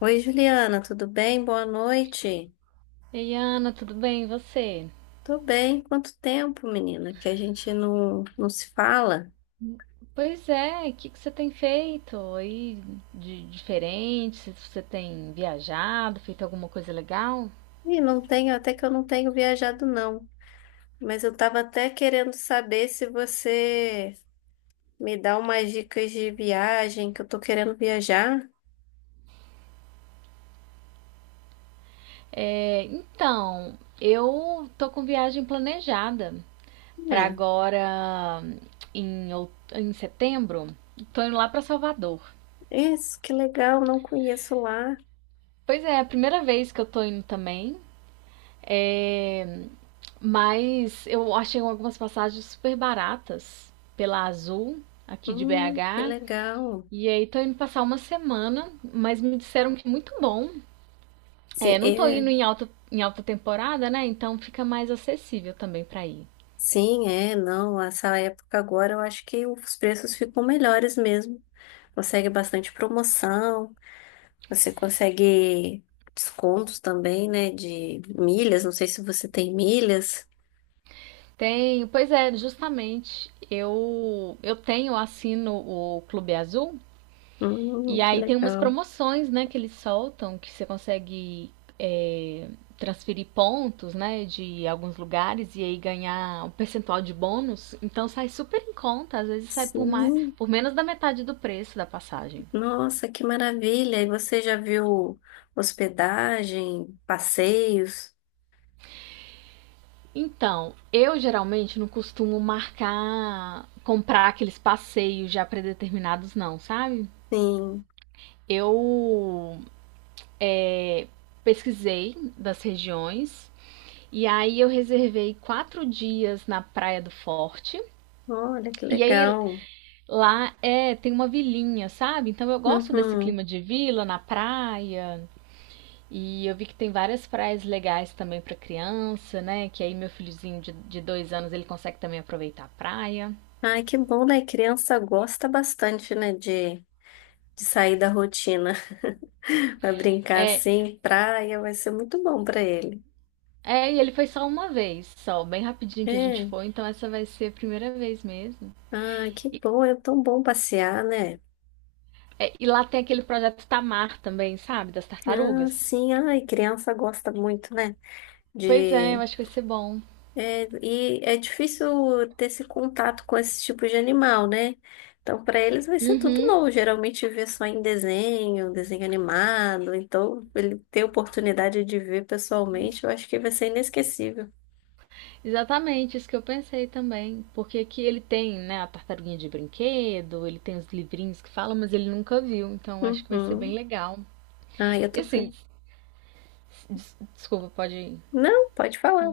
Oi, Juliana, tudo bem? Boa noite. Ei, Ana, tudo bem? E você? Tô bem. Quanto tempo, menina, que a gente não se fala? Pois é, o que que você tem feito aí de diferente? Se você tem viajado, feito alguma coisa legal? E não tenho, até que eu não tenho viajado, não. Mas eu tava até querendo saber se você me dá umas dicas de viagem, que eu tô querendo viajar. Então, eu tô com viagem planejada pra É, agora em setembro. Tô indo lá pra Salvador. isso, que legal, não conheço lá. Pois é, é a primeira vez que eu tô indo também. É, mas eu achei algumas passagens super baratas pela Azul aqui de Que BH. legal. E aí tô indo passar uma semana, mas me disseram que é muito bom. É, Sim, não tô é, indo em alta temporada, né? Então fica mais acessível também pra ir. sim, é, não, essa época agora eu acho que os preços ficam melhores mesmo. Consegue bastante promoção. Você consegue descontos também, né? De milhas. Não sei se você tem milhas. Tenho, pois é, justamente. Eu tenho, assino o Clube Azul e Que aí tem umas legal. promoções, né, que eles soltam que você consegue é, transferir pontos, né, de alguns lugares e aí ganhar um percentual de bônus. Então sai super em conta, às vezes sai Sim. por menos da metade do preço da passagem. Nossa, que maravilha. E você já viu hospedagem, passeios? Então, eu geralmente não costumo marcar, comprar aqueles passeios já predeterminados, não, sabe? Sim. Eu pesquisei das regiões e aí eu reservei quatro dias na Praia do Forte. Olha, que E aí legal. lá tem uma vilinha, sabe? Então eu gosto desse Uhum. clima de vila na praia. E eu vi que tem várias praias legais também para criança, né? Que aí meu filhozinho de dois anos ele consegue também aproveitar a praia. Ai, que bom, né? Criança gosta bastante, né? De sair da rotina. Vai brincar É, assim, praia, vai ser muito bom para ele. E ele foi só uma vez, só, bem rapidinho que a gente É. foi, então essa vai ser a primeira vez mesmo. Ah, que bom. É tão bom passear, né? É, e lá tem aquele projeto Tamar também, sabe? Das Ah, tartarugas. sim, ai, criança gosta muito, né? Pois é, eu De. acho que vai ser bom. É, e é difícil ter esse contato com esse tipo de animal, né? Então, para eles vai ser tudo Uhum, novo. Geralmente vê só em desenho, desenho animado. Então, ele ter oportunidade de ver pessoalmente, eu acho que vai ser inesquecível. exatamente, isso que eu pensei também. Porque aqui ele tem, né, a tartaruguinha de brinquedo, ele tem os livrinhos que falam, mas ele nunca viu, então eu acho que vai ser bem Uhum. legal. Ai, eu E tô. assim, desculpa, pode. Ir. Não, pode falar.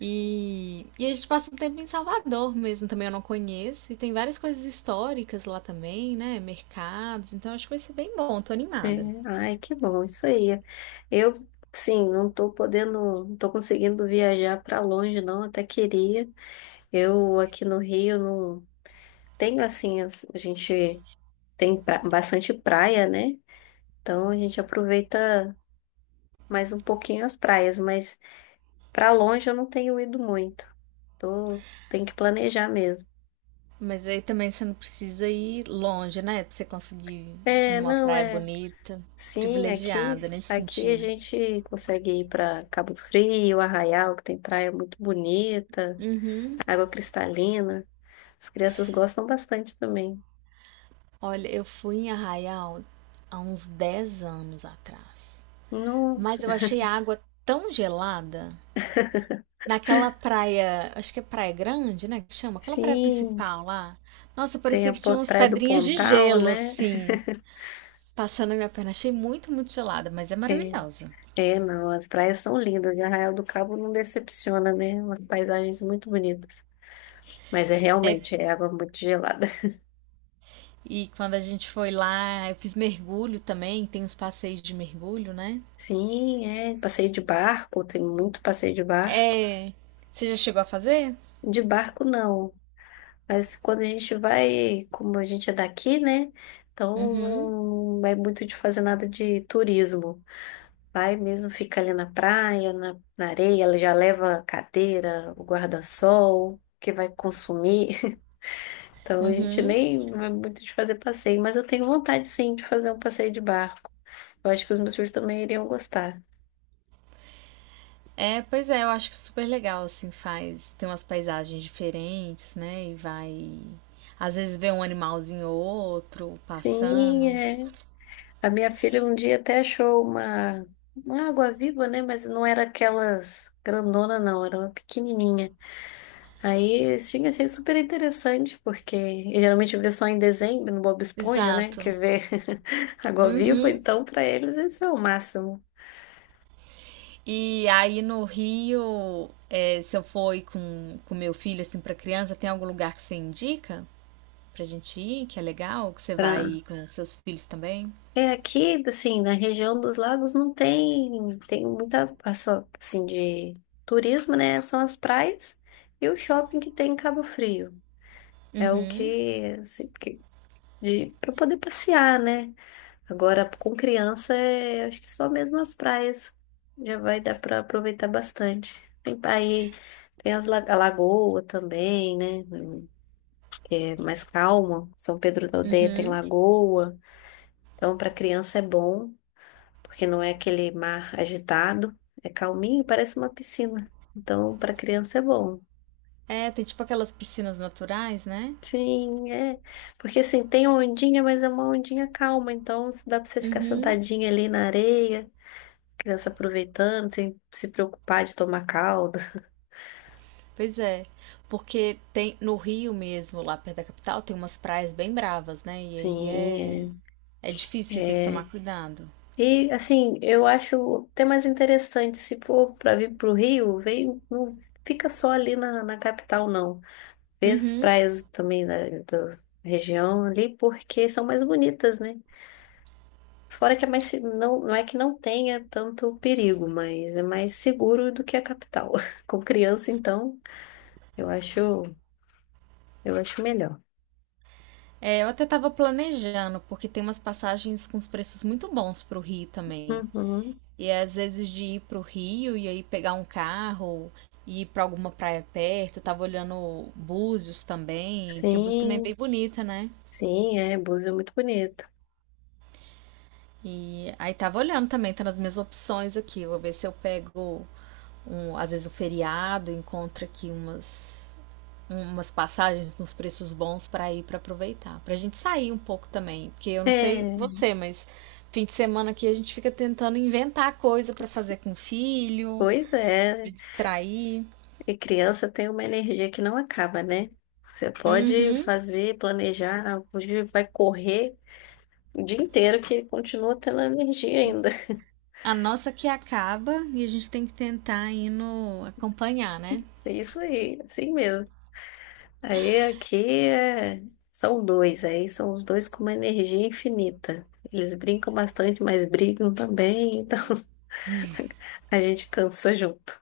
E a gente passa um tempo em Salvador mesmo, também eu não conheço. E tem várias coisas históricas lá também, né? Mercados, então acho que vai ser bem bom, tô É, animada. ai, que bom, isso aí. Eu, sim, não tô podendo, não tô conseguindo viajar para longe, não, até queria. Eu aqui no Rio não tenho assim, a gente tem bastante praia, né? Então a gente aproveita mais um pouquinho as praias, mas pra longe eu não tenho ido muito. Tô, tem que planejar mesmo. Mas aí também você não precisa ir longe, né? Pra você conseguir É, numa não praia é. bonita, Sim, aqui, privilegiada nesse aqui a sentido. gente consegue ir para Cabo Frio, Arraial, que tem praia muito bonita, Uhum. água cristalina. As crianças gostam bastante também. Olha, eu fui em Arraial há uns 10 anos atrás. Mas Nossa, eu achei a água tão gelada naquela praia, acho que é Praia Grande, né? Que chama? Aquela praia sim. principal lá. Nossa, Tem parecia a que tinha umas Praia do pedrinhas de Pontal, gelo, né? assim, passando na minha perna. Achei muito, muito gelada, mas é É, maravilhosa. é, não, as praias são lindas. E Arraial do Cabo não decepciona, né? Umas paisagens muito bonitas. Mas é É, realmente, é água muito gelada. e quando a gente foi lá, eu fiz mergulho também, tem uns passeios de mergulho, né? Sim, é. Passeio de barco, tem muito passeio de barco. É. Você já chegou a fazer? De barco, não. Mas quando a gente vai, como a gente é daqui, né? Então Uhum. não é muito de fazer nada de turismo. Vai mesmo, fica ali na praia, na areia, ela já leva a cadeira, o guarda-sol, que vai consumir. Então a gente Uhum. nem vai muito de fazer passeio, mas eu tenho vontade sim de fazer um passeio de barco. Eu acho que os meus filhos também iriam gostar. É, pois é, eu acho que é super legal, assim, faz. Tem umas paisagens diferentes, né? E vai. Às vezes vê um animalzinho ou outro Sim, passando. é. A minha filha um dia até achou uma água-viva, né? Mas não era aquelas grandona, não, era uma pequenininha. Aí, assim, achei super interessante, porque eu geralmente vê só em dezembro no Bob Esponja, né? Exato. Que vê água-viva, Uhum. então para eles esse é o máximo. E aí no Rio, é, se eu for ir com meu filho, assim, pra criança, tem algum lugar que você indica pra gente ir, que é legal, que você vai Pra... ir com seus filhos também? É aqui, assim, na região dos lagos não tem, tem muita, a só, assim, de turismo, né? São as praias e o shopping que tem em Cabo Frio. É o Uhum. que, assim, que de, para poder passear, né? Agora, com criança, é, acho que só mesmo as praias já vai dar para aproveitar bastante. Tem aí, tem a lagoa também, né? Que é mais calma. São Pedro da Aldeia tem Uhum. lagoa. Então, para criança é bom, porque não é aquele mar agitado, é calminho, parece uma piscina. Então, para criança é bom. É, tem tipo aquelas piscinas naturais, né? Sim, é. Porque assim, tem ondinha, mas é uma ondinha calma, então dá para você ficar Uhum. sentadinha ali na areia. Criança aproveitando, sem se preocupar de tomar calda. Pois é. Porque tem no Rio mesmo, lá perto da capital, tem umas praias bem bravas, né? Sim, É difícil e tem que é. tomar É. cuidado. E, assim, eu acho até mais interessante, se for para vir para o Rio, vem, não fica só ali na capital, não. Vê as Uhum. praias também da região ali, porque são mais bonitas, né? Fora que é mais, não, não é que não tenha tanto perigo, mas é mais seguro do que a capital. Com criança, então, eu acho, eu acho melhor. É, eu até estava planejando, porque tem umas passagens com os preços muito bons para o Rio também. Uhum. E é, às vezes de ir para o Rio e aí pegar um carro e ir para alguma praia perto. Eu tava olhando Búzios também, porque Búzios também é bem Sim. bonita, né? Sim, é, Búzios é muito bonito. E aí tava olhando também, tá nas minhas opções aqui. Vou ver se eu pego às vezes um feriado, encontro aqui umas passagens nos preços bons para ir para aproveitar, para a gente sair um pouco também, porque eu não sei É, você, mas fim de semana aqui a gente fica tentando inventar coisa para fazer com o filho, pois para é. distrair. E criança tem uma energia que não acaba, né? Você pode Uhum. fazer, planejar, hoje vai correr o dia inteiro que continua tendo energia ainda. A nossa que acaba e a gente tem que tentar ir no acompanhar, né? É isso aí, assim mesmo. Aí aqui é... são dois, aí são os dois com uma energia infinita. Eles brincam bastante, mas brigam também, então a gente cansa junto.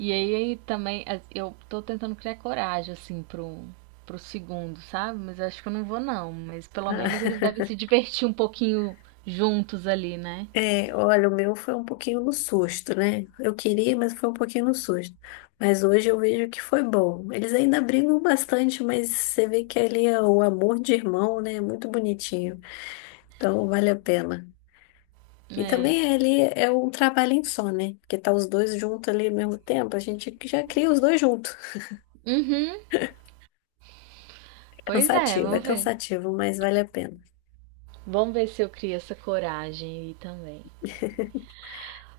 E aí também eu tô tentando criar coragem assim pro segundo, sabe? Mas eu acho que eu não vou não, mas pelo Ah, menos eles devem se divertir um pouquinho juntos ali, né? é, olha, o meu foi um pouquinho no susto, né? Eu queria, mas foi um pouquinho no susto. Mas hoje eu vejo que foi bom. Eles ainda brigam bastante, mas você vê que ali é o amor de irmão, né? É muito bonitinho. Então vale a pena. E É. também ali é um trabalhinho só, né? Porque tá os dois juntos ali ao mesmo tempo, a gente já cria os dois juntos. Uhum. Pois é, Cansativo, é vamos ver. cansativo, mas vale a pena. Vamos ver se eu crio essa coragem aí também.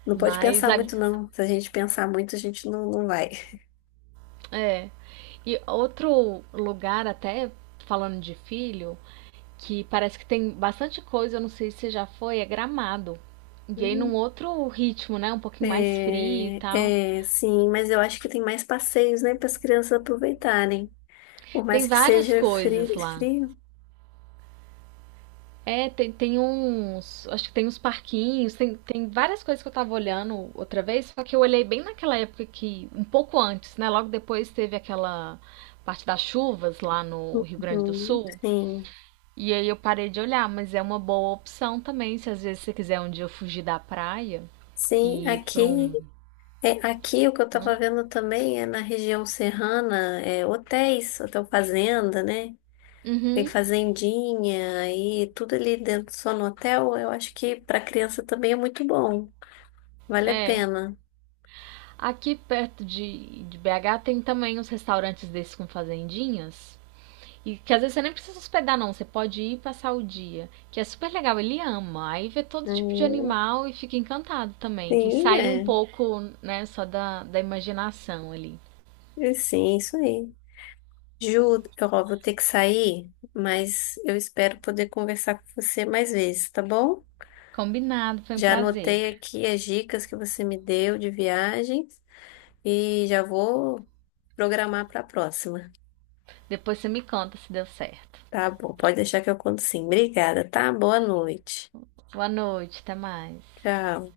Não pode Mas pensar a- muito, não. Se a gente pensar muito, a gente não vai. é. E outro lugar, até falando de filho, que parece que tem bastante coisa, eu não sei se já foi, é Gramado. E aí num outro ritmo, né? Um pouquinho mais frio e tal. É, é, sim, mas eu acho que tem mais passeios, né, para as crianças aproveitarem. Por Tem mais que várias seja coisas frio, lá. frio. Tem uns. Acho que tem uns parquinhos, tem várias coisas que eu tava olhando outra vez, só que eu olhei bem naquela época que. Um pouco antes, né? Logo depois teve aquela parte das chuvas lá no Rio Grande do Uhum, Sul. sim, E aí eu parei de olhar, mas é uma boa opção também, se às vezes você quiser um dia fugir da praia sim. e ir pra Aqui, um. é, aqui o que eu estava Né? vendo também é na região serrana, é, hotéis, hotel fazenda, né? Tem Uhum, fazendinha aí tudo ali dentro só no hotel. Eu acho que para criança também é muito bom. Vale a é. pena. Aqui perto de BH tem também uns restaurantes desses com fazendinhas. E que às vezes você nem precisa hospedar, não. Você pode ir passar o dia. Que é super legal. Ele ama. Aí vê todo tipo de Hum, animal e fica encantado também. Que sim, sai um é. pouco, né, só da imaginação ali. E sim, isso aí. Ju, ó, vou ter que sair, mas eu espero poder conversar com você mais vezes, tá bom? Combinado, foi um Já prazer. anotei aqui as dicas que você me deu de viagem e já vou programar para a próxima. Depois você me conta se deu certo. Tá bom, pode deixar que eu conto sim. Obrigada, tá? Boa noite. Boa noite, até mais. Tchau.